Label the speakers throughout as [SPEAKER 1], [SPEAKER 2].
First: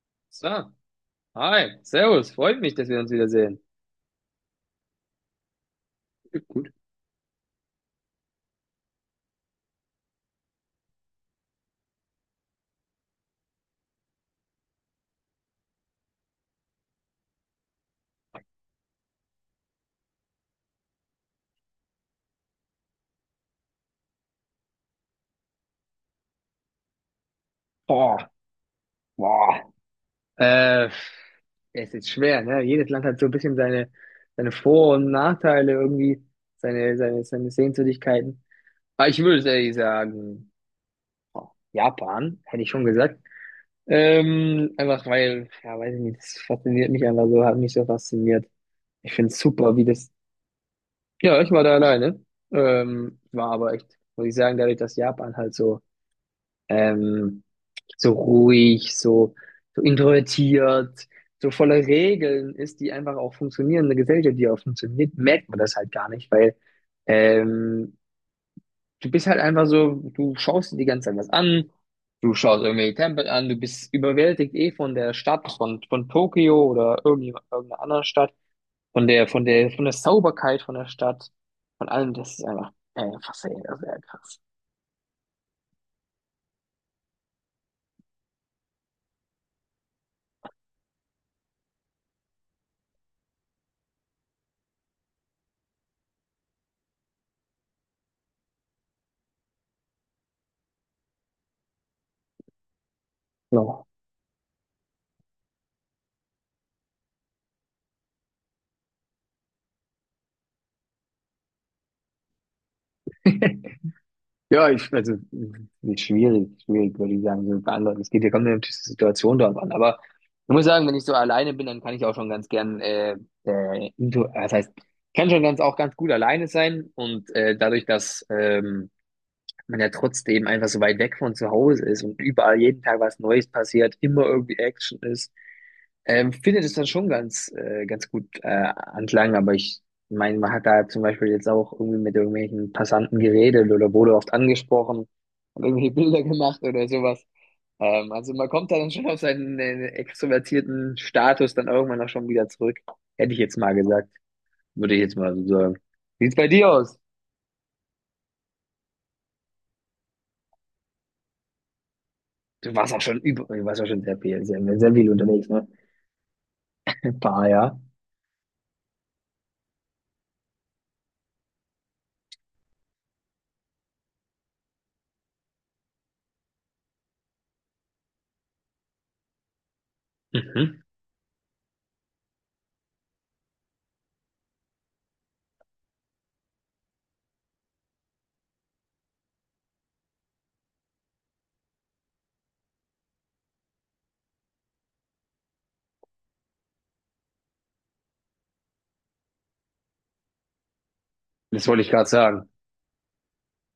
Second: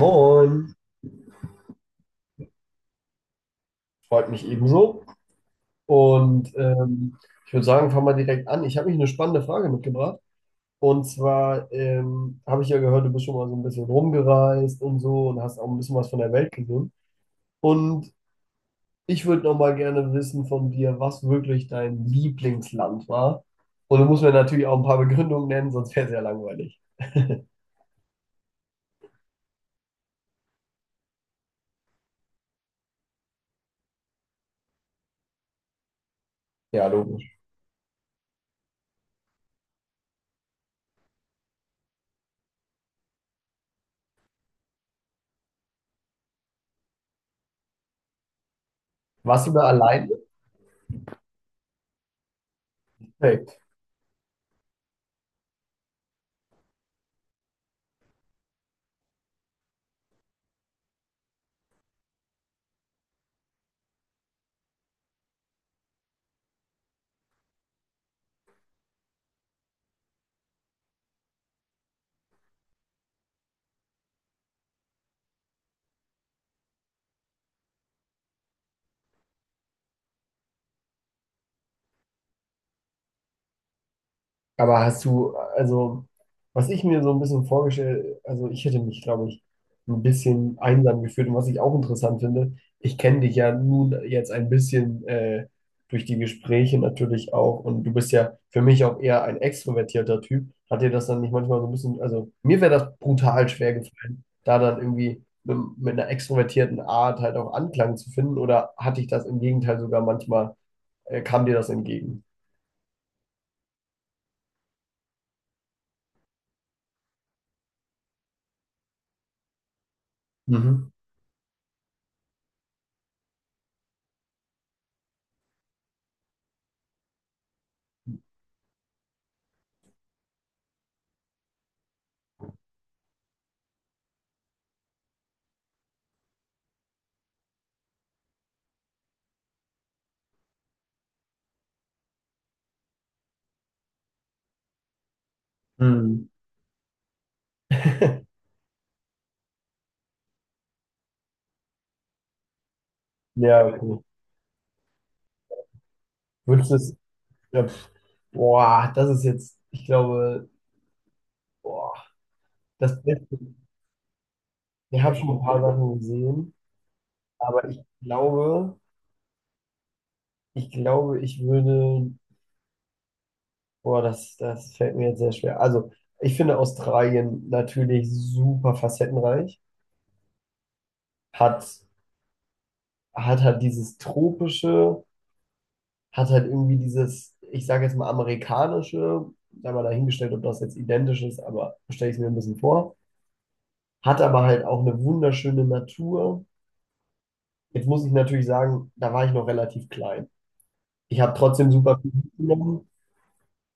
[SPEAKER 1] Moin,
[SPEAKER 2] So, hi, servus, freut mich, dass wir uns wiedersehen.
[SPEAKER 1] freut mich ebenso. Und
[SPEAKER 2] Gut.
[SPEAKER 1] ich würde sagen, fangen wir direkt an. Ich habe mich eine spannende Frage mitgebracht. Und zwar habe ich ja gehört, du bist schon mal so ein bisschen rumgereist und so und hast auch ein bisschen was von der Welt gesehen. Und ich würde noch mal gerne wissen von dir, was wirklich dein Lieblingsland war. Und du musst mir natürlich auch ein paar Begründungen nennen, sonst wäre es ja langweilig.
[SPEAKER 2] Boah, boah. Äh, es ist schwer, ne? Jedes Land hat so ein bisschen seine Vor- und Nachteile irgendwie,
[SPEAKER 1] Ja, logisch.
[SPEAKER 2] seine Sehenswürdigkeiten. Aber ich würde ehrlich sagen, boah, Japan, hätte ich schon gesagt. Einfach weil, ja, weiß ich nicht, das fasziniert mich einfach so, hat mich so fasziniert. Ich finde es
[SPEAKER 1] Warst du da
[SPEAKER 2] super, wie
[SPEAKER 1] alleine?
[SPEAKER 2] das. Ja, ich war da alleine. War
[SPEAKER 1] Nee.
[SPEAKER 2] aber echt, muss ich sagen, dadurch, dass Japan halt so. ähm, so ruhig, so, so introvertiert, so voller Regeln ist, die einfach auch funktionieren. Eine Gesellschaft, die auch funktioniert, merkt man das halt gar nicht, weil ähm, du bist halt einfach so, du schaust dir die ganze Zeit was an, du schaust irgendwelche Tempel an, du bist überwältigt eh von der Stadt, von Tokio oder irgendeiner anderen Stadt, von der Sauberkeit von der Stadt, von allem, das ist einfach, faszinierend, sehr krass.
[SPEAKER 1] Aber hast du, also, was ich mir so ein bisschen vorgestellt, also ich hätte mich, glaube ich, ein bisschen einsam gefühlt. Und was ich auch interessant finde, ich kenne dich ja nun jetzt ein bisschen durch die Gespräche natürlich auch. Und du bist ja für mich auch eher ein extrovertierter Typ. Hat dir das dann nicht manchmal so ein bisschen, also mir wäre das brutal schwer
[SPEAKER 2] So.
[SPEAKER 1] gefallen, da dann irgendwie mit einer extrovertierten Art halt auch Anklang zu finden. Oder hatte ich das im Gegenteil sogar manchmal, kam dir das entgegen?
[SPEAKER 2] Ja, also, ist schwierig, würde ich sagen, so beantworten. Es geht ja kommt ja natürlich die Situation drauf an. Aber ich muss sagen,
[SPEAKER 1] Mhm.
[SPEAKER 2] wenn ich so alleine bin, dann kann ich auch schon ganz gern, das heißt, ich kann schon ganz, auch ganz gut alleine sein. Und dadurch, dass man ja trotzdem einfach so weit weg von zu Hause ist und überall jeden Tag was Neues passiert, immer irgendwie Action ist, finde das dann schon ganz, ganz gut anklang, aber ich meine, man hat da zum Beispiel jetzt auch irgendwie mit irgendwelchen Passanten geredet oder wurde oft angesprochen und irgendwie Bilder
[SPEAKER 1] Mhm.
[SPEAKER 2] gemacht oder sowas. Ähm, also man kommt da dann schon auf seinen extrovertierten Status dann irgendwann auch schon wieder zurück. Hätte ich jetzt
[SPEAKER 1] Ja,
[SPEAKER 2] mal
[SPEAKER 1] okay.
[SPEAKER 2] gesagt, würde ich jetzt mal so sagen. Sieht's bei dir
[SPEAKER 1] Würdest du es.
[SPEAKER 2] aus?
[SPEAKER 1] Ja, pf. Boah, das ist jetzt, ich glaube, boah,
[SPEAKER 2] Du warst
[SPEAKER 1] das
[SPEAKER 2] auch schon
[SPEAKER 1] Beste.
[SPEAKER 2] du warst auch schon sehr viel, sehr
[SPEAKER 1] Ich
[SPEAKER 2] viel
[SPEAKER 1] habe schon ein
[SPEAKER 2] unterwegs,
[SPEAKER 1] paar
[SPEAKER 2] ne?
[SPEAKER 1] Sachen gesehen,
[SPEAKER 2] Ein paar,
[SPEAKER 1] aber ich
[SPEAKER 2] ja.
[SPEAKER 1] glaube, ich glaube, ich würde. Boah, das fällt mir jetzt sehr schwer. Also, ich finde Australien natürlich super facettenreich.
[SPEAKER 2] Mhm.
[SPEAKER 1] Hat, hat halt dieses tropische, hat halt irgendwie dieses, ich sage jetzt mal amerikanische, da mal dahingestellt, ob das jetzt identisch ist, aber stelle ich es mir ein bisschen vor. Hat aber halt auch eine wunderschöne Natur. Jetzt muss ich natürlich sagen, da war ich noch relativ klein. Ich habe
[SPEAKER 2] Das
[SPEAKER 1] trotzdem
[SPEAKER 2] wollte ich
[SPEAKER 1] super
[SPEAKER 2] gerade
[SPEAKER 1] viel
[SPEAKER 2] sagen.
[SPEAKER 1] mitgenommen.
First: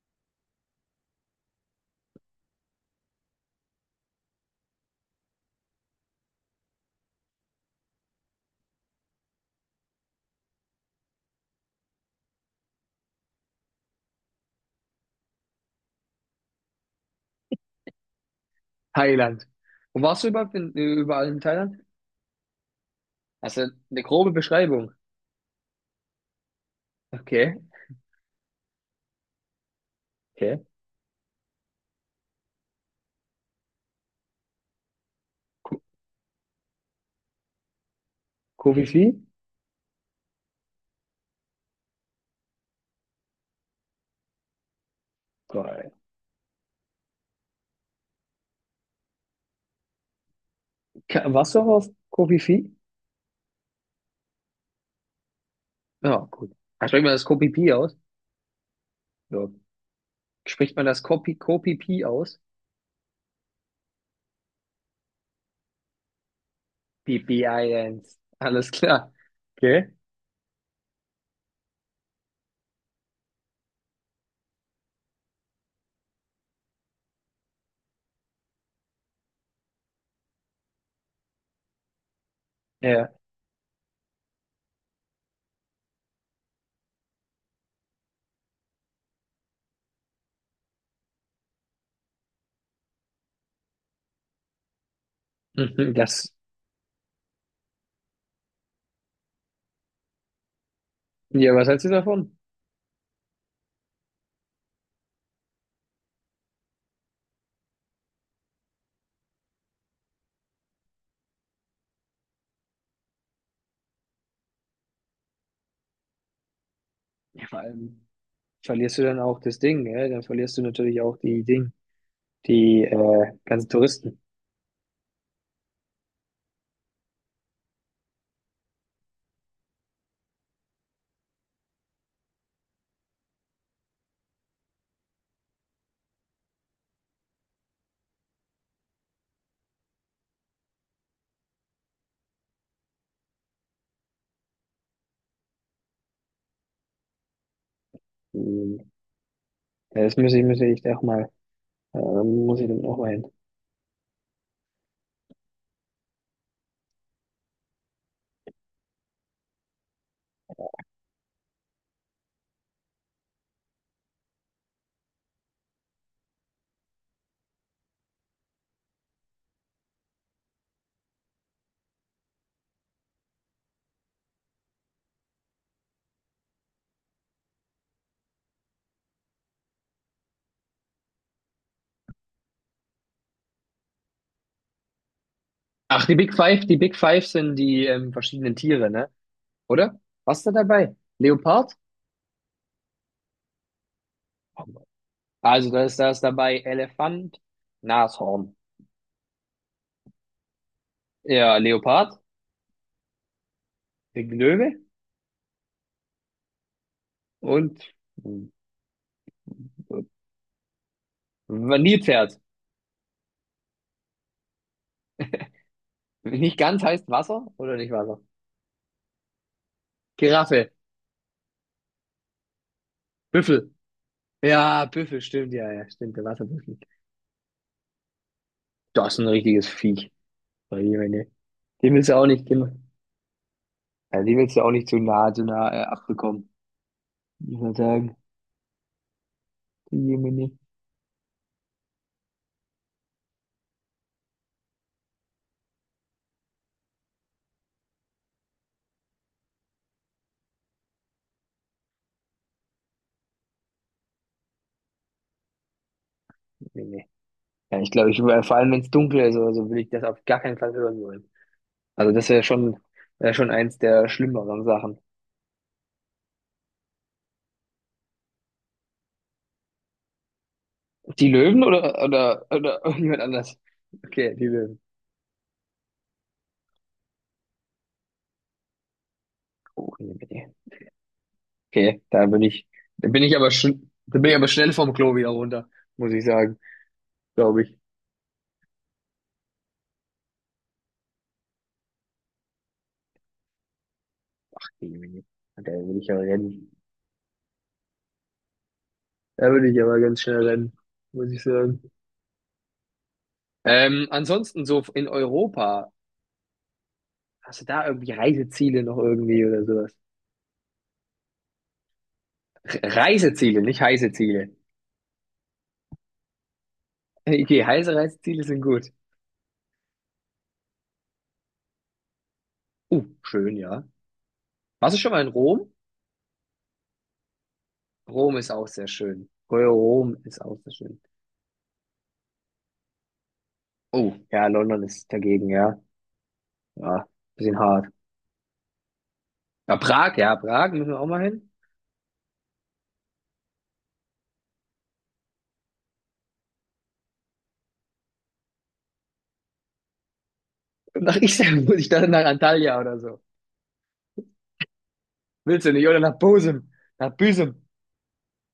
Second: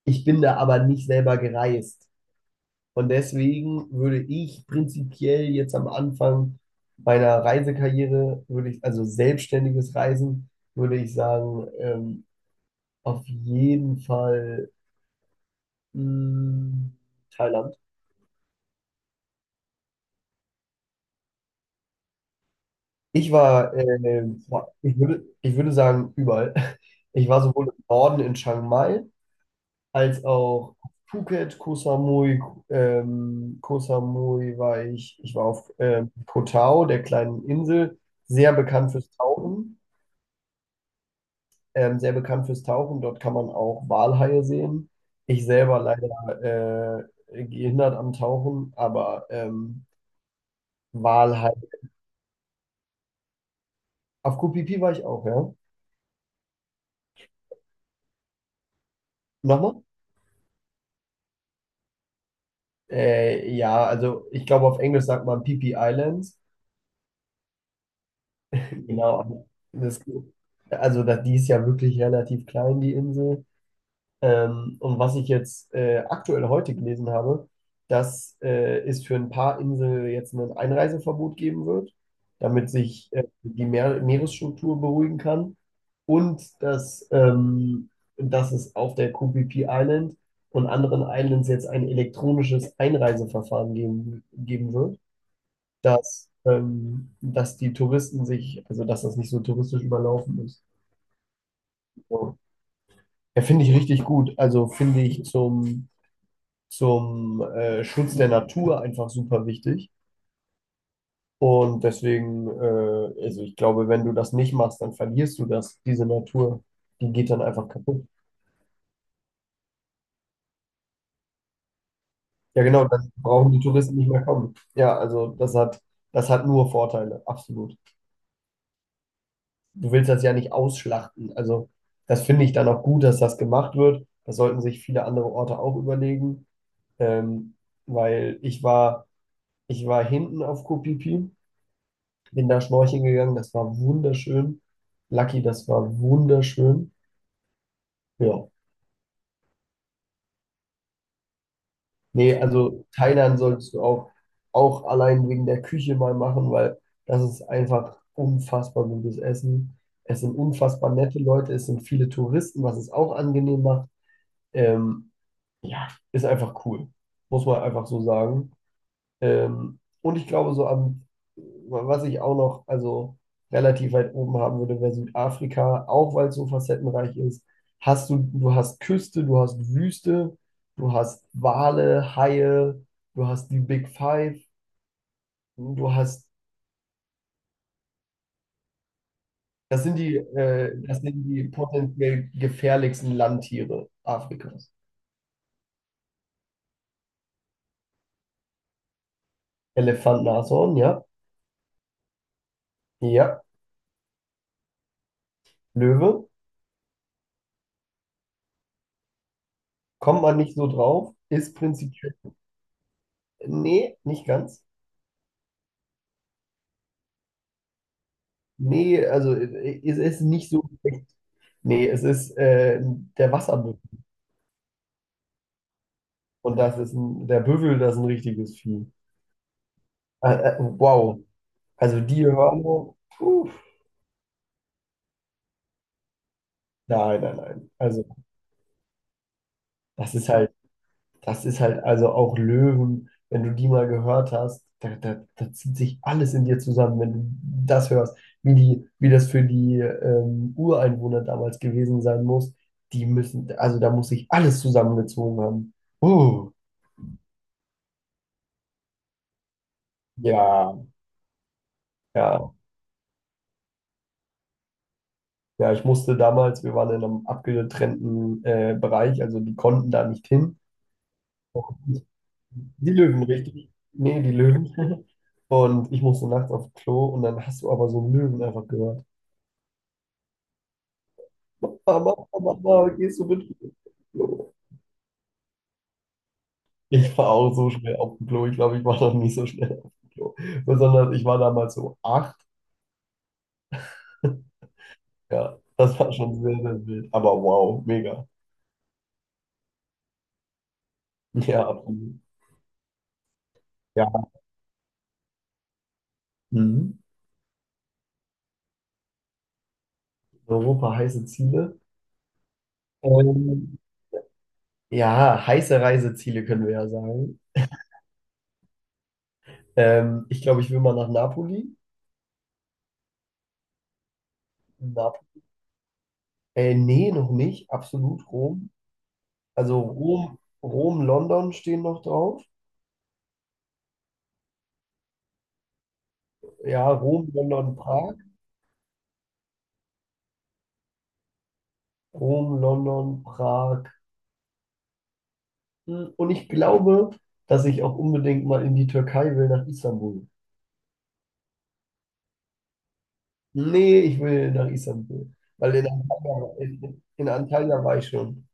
[SPEAKER 1] Ich bin da aber nicht selber gereist. Und deswegen würde ich prinzipiell jetzt am Anfang meiner Reisekarriere, würde ich, also selbstständiges Reisen, würde ich sagen, auf jeden Fall mh, Thailand.
[SPEAKER 2] Thailand. Wo warst du überall in Thailand?
[SPEAKER 1] Ich
[SPEAKER 2] Also
[SPEAKER 1] war,
[SPEAKER 2] eine grobe
[SPEAKER 1] boah,
[SPEAKER 2] Beschreibung.
[SPEAKER 1] ich würde sagen, überall. Ich war
[SPEAKER 2] Okay,
[SPEAKER 1] sowohl im Norden in Chiang Mai, als
[SPEAKER 2] okay.
[SPEAKER 1] auch auf Phuket, Koh Samui, Koh Samui war ich, ich war auf
[SPEAKER 2] Ko-
[SPEAKER 1] Koh Tao, der kleinen Insel, sehr bekannt
[SPEAKER 2] Kofi-Fi?
[SPEAKER 1] fürs Tauchen, sehr bekannt fürs Tauchen, dort kann man auch Walhaie sehen. Ich selber
[SPEAKER 2] Geil.
[SPEAKER 1] leider gehindert am Tauchen, aber
[SPEAKER 2] Warst du auch
[SPEAKER 1] Walhaie.
[SPEAKER 2] auf Kofi-Fi?
[SPEAKER 1] Auf Koh Phi Phi war ich auch, ja.
[SPEAKER 2] Ja, gut. Ah, spricht man das Kopi-Pi aus? Ja.
[SPEAKER 1] Nochmal?
[SPEAKER 2] Spricht man das Kopi-Pi aus?
[SPEAKER 1] Ja, also ich glaube auf Englisch sagt man Phi Phi Islands.
[SPEAKER 2] Pipi-Islands. Alles klar.
[SPEAKER 1] Genau,
[SPEAKER 2] Okay.
[SPEAKER 1] das, also das, die ist ja wirklich relativ klein, die Insel. Und was ich jetzt aktuell heute gelesen habe, dass es für ein paar Inseln jetzt ein Einreiseverbot geben wird, damit sich
[SPEAKER 2] Ja.
[SPEAKER 1] die Meeresstruktur beruhigen kann. Und dass es auf der QPP Island und anderen Islands jetzt ein elektronisches Einreiseverfahren geben wird,
[SPEAKER 2] Mhm.
[SPEAKER 1] dass,
[SPEAKER 2] Das,
[SPEAKER 1] ähm, dass die Touristen sich, also dass das nicht so touristisch überlaufen ist.
[SPEAKER 2] ja, was hältst du davon?
[SPEAKER 1] So. Ja, finde ich richtig gut. Also finde ich zum Schutz der Natur einfach super wichtig. Und deswegen, also ich glaube, wenn du das nicht machst, dann verlierst du das, diese Natur. Die geht dann
[SPEAKER 2] Ja, vor
[SPEAKER 1] einfach
[SPEAKER 2] allem
[SPEAKER 1] kaputt.
[SPEAKER 2] verlierst du dann auch das Ding, gell? Dann verlierst du natürlich auch die Ding,
[SPEAKER 1] Ja,
[SPEAKER 2] die
[SPEAKER 1] genau, dann brauchen die
[SPEAKER 2] ganzen
[SPEAKER 1] Touristen nicht
[SPEAKER 2] Touristen.
[SPEAKER 1] mehr kommen. Ja, also das hat nur Vorteile, absolut. Du willst das ja nicht ausschlachten. Also das finde ich dann auch gut, dass das gemacht wird. Das sollten sich viele andere Orte auch überlegen. Ähm, weil ich war, hinten auf Koh Phi Phi bin da schnorcheln gegangen, das war wunderschön. Lucky, das war wunderschön. Ja.
[SPEAKER 2] Die, ja, das muss ich,
[SPEAKER 1] Nee,
[SPEAKER 2] muss ich dann
[SPEAKER 1] also
[SPEAKER 2] auch mal hin.
[SPEAKER 1] Thailand solltest du auch allein wegen der Küche mal machen, weil das ist einfach unfassbar gutes Essen. Es sind unfassbar nette Leute, es sind viele Touristen, was es auch angenehm macht. Ähm, ja, ist einfach cool. Muss man einfach so sagen. Und ich glaube, so am, was ich auch noch, also relativ weit oben haben würde, wäre Südafrika, auch weil es so facettenreich ist. Hast du, du hast Küste, du hast Wüste, du hast Wale, Haie, du hast die Big Five, du
[SPEAKER 2] Ach,
[SPEAKER 1] hast,
[SPEAKER 2] Die Big Five sind die verschiedenen Tiere, ne?
[SPEAKER 1] das sind
[SPEAKER 2] Oder?
[SPEAKER 1] die,
[SPEAKER 2] Was ist da
[SPEAKER 1] äh,
[SPEAKER 2] dabei?
[SPEAKER 1] das sind die
[SPEAKER 2] Leopard?
[SPEAKER 1] potenziell gefährlichsten Landtiere Afrikas.
[SPEAKER 2] Also da ist dabei Elefant, Nashorn,
[SPEAKER 1] Elefant, Nashorn, ja,
[SPEAKER 2] ja, Leopard,
[SPEAKER 1] ja,
[SPEAKER 2] Löwe
[SPEAKER 1] Löwe,
[SPEAKER 2] und äh,
[SPEAKER 1] kommt man nicht so drauf, ist prinzipiell,
[SPEAKER 2] Nilpferd.
[SPEAKER 1] nee, nicht ganz.
[SPEAKER 2] Nicht ganz heißt Wasser oder nicht Wasser?
[SPEAKER 1] Nee, also es ist nicht so
[SPEAKER 2] Giraffe,
[SPEAKER 1] schlecht. Nee, es ist der
[SPEAKER 2] Büffel.
[SPEAKER 1] Wasserbüffel.
[SPEAKER 2] Ja, Büffel, stimmt, ja, ja, stimmt, der
[SPEAKER 1] Und
[SPEAKER 2] Wasserbüffel.
[SPEAKER 1] das ist der Büffel, das ist ein richtiges Vieh.
[SPEAKER 2] Das ist ein richtiges Viech.
[SPEAKER 1] Äh, äh,
[SPEAKER 2] Meine
[SPEAKER 1] wow.
[SPEAKER 2] Güte. Den
[SPEAKER 1] Also
[SPEAKER 2] willst du
[SPEAKER 1] die
[SPEAKER 2] auch nicht, den,
[SPEAKER 1] Hörner, puh.
[SPEAKER 2] ja, den willst du auch nicht zu nah, zu nah abbekommen.
[SPEAKER 1] Nein, nein,
[SPEAKER 2] Ich
[SPEAKER 1] nein.
[SPEAKER 2] würde
[SPEAKER 1] Also
[SPEAKER 2] sagen, die
[SPEAKER 1] das ist
[SPEAKER 2] Jemine.
[SPEAKER 1] halt, das ist halt, also auch Löwen, wenn du die mal gehört hast, da zieht sich alles in dir zusammen, wenn du das hörst, wie die, wie das für die Ureinwohner damals gewesen sein muss. Die müssen, also da muss sich alles zusammengezogen haben. Uh,
[SPEAKER 2] Nee, nee. Ja, ich glaube, vor allem wenn es dunkel ist oder so, will ich das auf gar keinen Fall
[SPEAKER 1] ja.
[SPEAKER 2] hören wollen. Also das
[SPEAKER 1] Ja,
[SPEAKER 2] wäre schon eins der schlimmeren Sachen.
[SPEAKER 1] ja, ich musste damals, wir waren in einem abgetrennten Bereich, also die konnten da nicht hin.
[SPEAKER 2] Die Löwen oder, oder
[SPEAKER 1] Die
[SPEAKER 2] irgendjemand
[SPEAKER 1] Löwen,
[SPEAKER 2] anders?
[SPEAKER 1] richtig? Nee, die
[SPEAKER 2] Okay, die
[SPEAKER 1] Löwen.
[SPEAKER 2] Löwen.
[SPEAKER 1] Und ich musste nachts aufs Klo und dann hast du aber so einen Löwen einfach gehört.
[SPEAKER 2] Oh, nee, nee. Okay,
[SPEAKER 1] Mama, Mama, Mama,
[SPEAKER 2] da
[SPEAKER 1] gehst
[SPEAKER 2] bin
[SPEAKER 1] du
[SPEAKER 2] ich
[SPEAKER 1] mit
[SPEAKER 2] aber
[SPEAKER 1] aufs
[SPEAKER 2] schon, da bin ich aber
[SPEAKER 1] Klo?
[SPEAKER 2] schnell vom Klo wieder runter, muss ich sagen,
[SPEAKER 1] Ich war auch
[SPEAKER 2] glaube
[SPEAKER 1] so
[SPEAKER 2] ich.
[SPEAKER 1] schnell auf dem Klo. Ich glaube, ich war noch nie so schnell auf dem Klo. Besonders, ich war damals so 8.
[SPEAKER 2] Nee, nee, nee.
[SPEAKER 1] Ja,
[SPEAKER 2] Da würde
[SPEAKER 1] das
[SPEAKER 2] ich
[SPEAKER 1] war
[SPEAKER 2] aber
[SPEAKER 1] schon sehr,
[SPEAKER 2] rennen.
[SPEAKER 1] sehr wild. Aber wow, mega.
[SPEAKER 2] Da würde ich aber ganz schnell rennen, muss ich
[SPEAKER 1] Ja,
[SPEAKER 2] sagen.
[SPEAKER 1] absolut.
[SPEAKER 2] Ähm,
[SPEAKER 1] Ja.
[SPEAKER 2] ansonsten so in Europa,
[SPEAKER 1] Mhm.
[SPEAKER 2] hast du da irgendwie Reiseziele noch irgendwie oder sowas?
[SPEAKER 1] Europa heiße Ziele.
[SPEAKER 2] Reiseziele,
[SPEAKER 1] Ähm,
[SPEAKER 2] nicht heiße Ziele.
[SPEAKER 1] ja, heiße Reiseziele können wir ja sagen.
[SPEAKER 2] Okay, heiße Reiseziele sind gut.
[SPEAKER 1] Ich glaube, ich will mal nach Napoli.
[SPEAKER 2] Schön, ja. Warst du schon
[SPEAKER 1] Nap
[SPEAKER 2] mal in Rom?
[SPEAKER 1] nee, noch nicht. Absolut
[SPEAKER 2] Rom ist auch
[SPEAKER 1] Rom.
[SPEAKER 2] sehr schön. Oh,
[SPEAKER 1] Also
[SPEAKER 2] Rom
[SPEAKER 1] Rom,
[SPEAKER 2] ist auch sehr schön.
[SPEAKER 1] Rom, London stehen noch drauf.
[SPEAKER 2] Oh ja, London ist dagegen, ja.
[SPEAKER 1] Ja,
[SPEAKER 2] Ja,
[SPEAKER 1] Rom,
[SPEAKER 2] bisschen
[SPEAKER 1] London,
[SPEAKER 2] hart.
[SPEAKER 1] Prag.
[SPEAKER 2] Ja, Prag müssen wir auch mal hin.
[SPEAKER 1] Rom, London, Prag. Hm. Und ich glaube, dass ich auch unbedingt mal in die Türkei will, nach Istanbul.
[SPEAKER 2] Und nach Istanbul, muss ich dann nach Antalya oder so.
[SPEAKER 1] Nee, ich will nach Istanbul.
[SPEAKER 2] Willst du
[SPEAKER 1] Weil
[SPEAKER 2] nicht?
[SPEAKER 1] in
[SPEAKER 2] Oder nach
[SPEAKER 1] Antalya,
[SPEAKER 2] Bosum,
[SPEAKER 1] in,
[SPEAKER 2] nach
[SPEAKER 1] in
[SPEAKER 2] Büsum.
[SPEAKER 1] Antalya war ich schon.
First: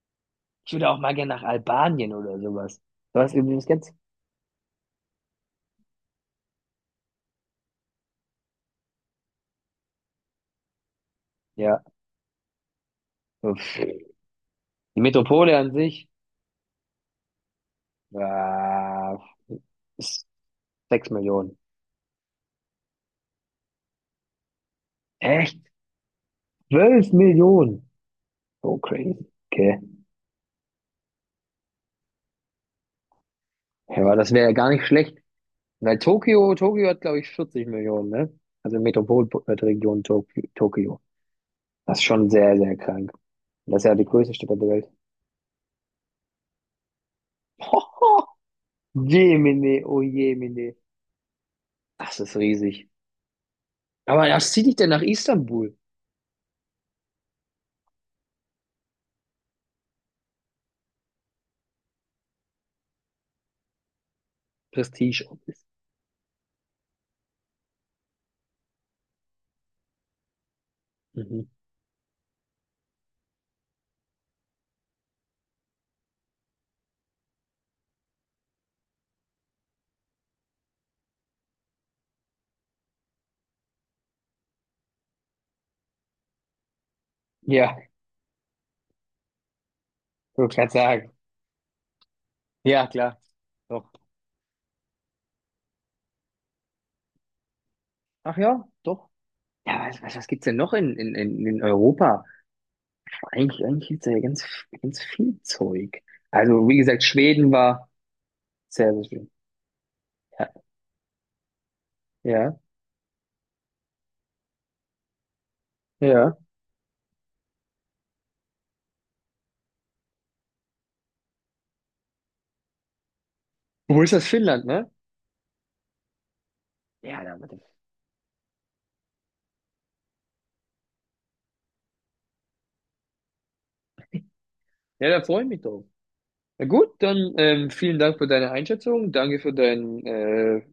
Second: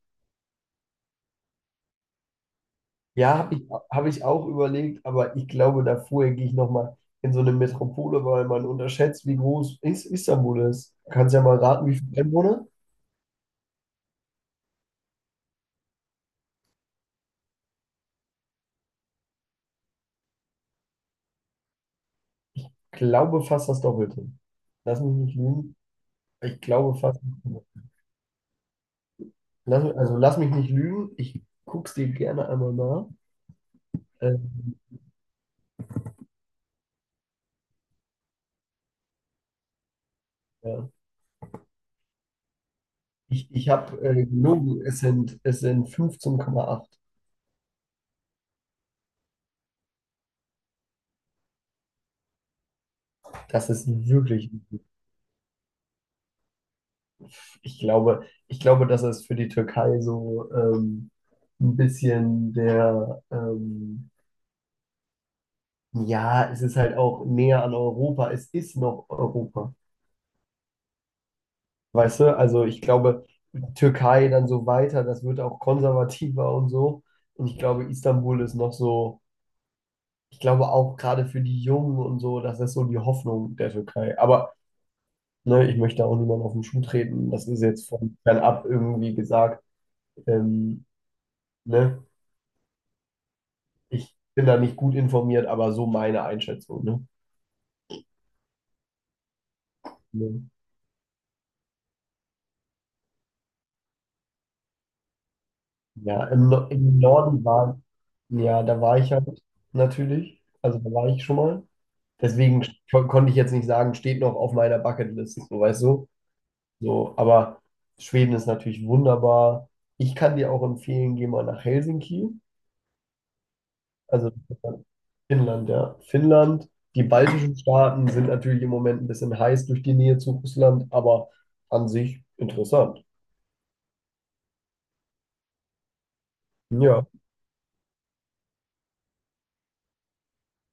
[SPEAKER 2] Ich würde auch mal gerne nach Albanien oder sowas. Was
[SPEAKER 1] Ja, habe ich,
[SPEAKER 2] übrigens ganz,
[SPEAKER 1] hab ich auch überlegt, aber ich glaube, da vorher gehe ich nochmal in so eine Metropole, weil man unterschätzt, wie groß Istanbul ist. Kannst ja mal
[SPEAKER 2] ja.
[SPEAKER 1] raten, wie viele Einwohner?
[SPEAKER 2] Uff. Die Metropole an sich, äh, ist 6 Millionen.
[SPEAKER 1] Glaube fast das Doppelte. Lass mich nicht
[SPEAKER 2] Echt?
[SPEAKER 1] lügen. Ich glaube
[SPEAKER 2] Zwölf
[SPEAKER 1] fast, das
[SPEAKER 2] Millionen?
[SPEAKER 1] Doppelte.
[SPEAKER 2] So crazy. Okay.
[SPEAKER 1] Also lass mich nicht lügen. Ich guck's dir gerne einmal nach.
[SPEAKER 2] Ja, aber das wäre ja gar
[SPEAKER 1] Ähm,
[SPEAKER 2] nicht schlecht. Weil Tokio, Tokio hat, glaube ich, 40 Millionen, ne? Also Metropolregion Tokio,
[SPEAKER 1] ja.
[SPEAKER 2] Tokio. Das ist schon sehr, sehr krank.
[SPEAKER 1] Ich
[SPEAKER 2] Das ist ja
[SPEAKER 1] habe
[SPEAKER 2] die größte Stadt der
[SPEAKER 1] gelogen,
[SPEAKER 2] Welt.
[SPEAKER 1] es sind 15,8.
[SPEAKER 2] Jemine, oh Jemine. Das ist riesig.
[SPEAKER 1] Das ist
[SPEAKER 2] Aber
[SPEAKER 1] wirklich.
[SPEAKER 2] das zieht dich dann nach Istanbul.
[SPEAKER 1] Ich glaube, dass es für die Türkei so ein bisschen der,
[SPEAKER 2] Prestige Office.
[SPEAKER 1] ja, es ist halt auch näher an Europa. Es ist noch Europa.
[SPEAKER 2] Mhm.
[SPEAKER 1] Weißt du? Also ich glaube, Türkei dann so weiter, das wird auch konservativer und so. Und ich glaube, Istanbul ist noch so, ich glaube auch gerade für die Jungen und so, das ist so die Hoffnung der Türkei. Aber ne, ich möchte auch niemandem auf den Schuh treten. Das ist
[SPEAKER 2] Ja,
[SPEAKER 1] jetzt von fernab irgendwie gesagt.
[SPEAKER 2] würde gerade
[SPEAKER 1] Ähm,
[SPEAKER 2] sagen.
[SPEAKER 1] ne?
[SPEAKER 2] Ja, klar. Doch.
[SPEAKER 1] Ich bin da nicht gut informiert, aber so meine Einschätzung, ne?
[SPEAKER 2] Ach ja, doch. Ja, was
[SPEAKER 1] Ne.
[SPEAKER 2] gibt's denn noch in in Europa? Eigentlich, eigentlich gibt's da ja ganz, ganz viel Zeug.
[SPEAKER 1] Ja, im, No-
[SPEAKER 2] Also, wie
[SPEAKER 1] im
[SPEAKER 2] gesagt,
[SPEAKER 1] Norden
[SPEAKER 2] Schweden
[SPEAKER 1] war,
[SPEAKER 2] war
[SPEAKER 1] ja, da
[SPEAKER 2] sehr,
[SPEAKER 1] war
[SPEAKER 2] sehr
[SPEAKER 1] ich halt
[SPEAKER 2] schön.
[SPEAKER 1] natürlich.
[SPEAKER 2] Ja,
[SPEAKER 1] Also da war ich schon mal.
[SPEAKER 2] ja,
[SPEAKER 1] Deswegen konnte ich jetzt nicht sagen, steht noch auf meiner Bucketlist, so weißt du.
[SPEAKER 2] ja.
[SPEAKER 1] So, aber Schweden ist natürlich wunderbar. Ich kann dir auch empfehlen, geh mal nach Helsinki.
[SPEAKER 2] Wo ist das
[SPEAKER 1] Also
[SPEAKER 2] Finnland, ne?
[SPEAKER 1] Finnland, ja. Finnland. Die
[SPEAKER 2] Ja, da.
[SPEAKER 1] baltischen Staaten sind natürlich im Moment ein bisschen heiß durch die Nähe zu Russland, aber an sich interessant.
[SPEAKER 2] Ja, da freue ich mich drauf. Na gut,
[SPEAKER 1] Ja.
[SPEAKER 2] dann vielen Dank für deine Einschätzung, danke für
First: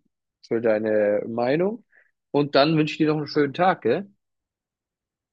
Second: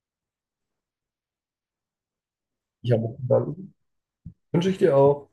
[SPEAKER 2] für deine Meinung und dann
[SPEAKER 1] Ich
[SPEAKER 2] wünsche ich dir
[SPEAKER 1] habe
[SPEAKER 2] noch
[SPEAKER 1] zu
[SPEAKER 2] einen schönen
[SPEAKER 1] danken.
[SPEAKER 2] Tag, gell?
[SPEAKER 1] Wünsche ich dir auch.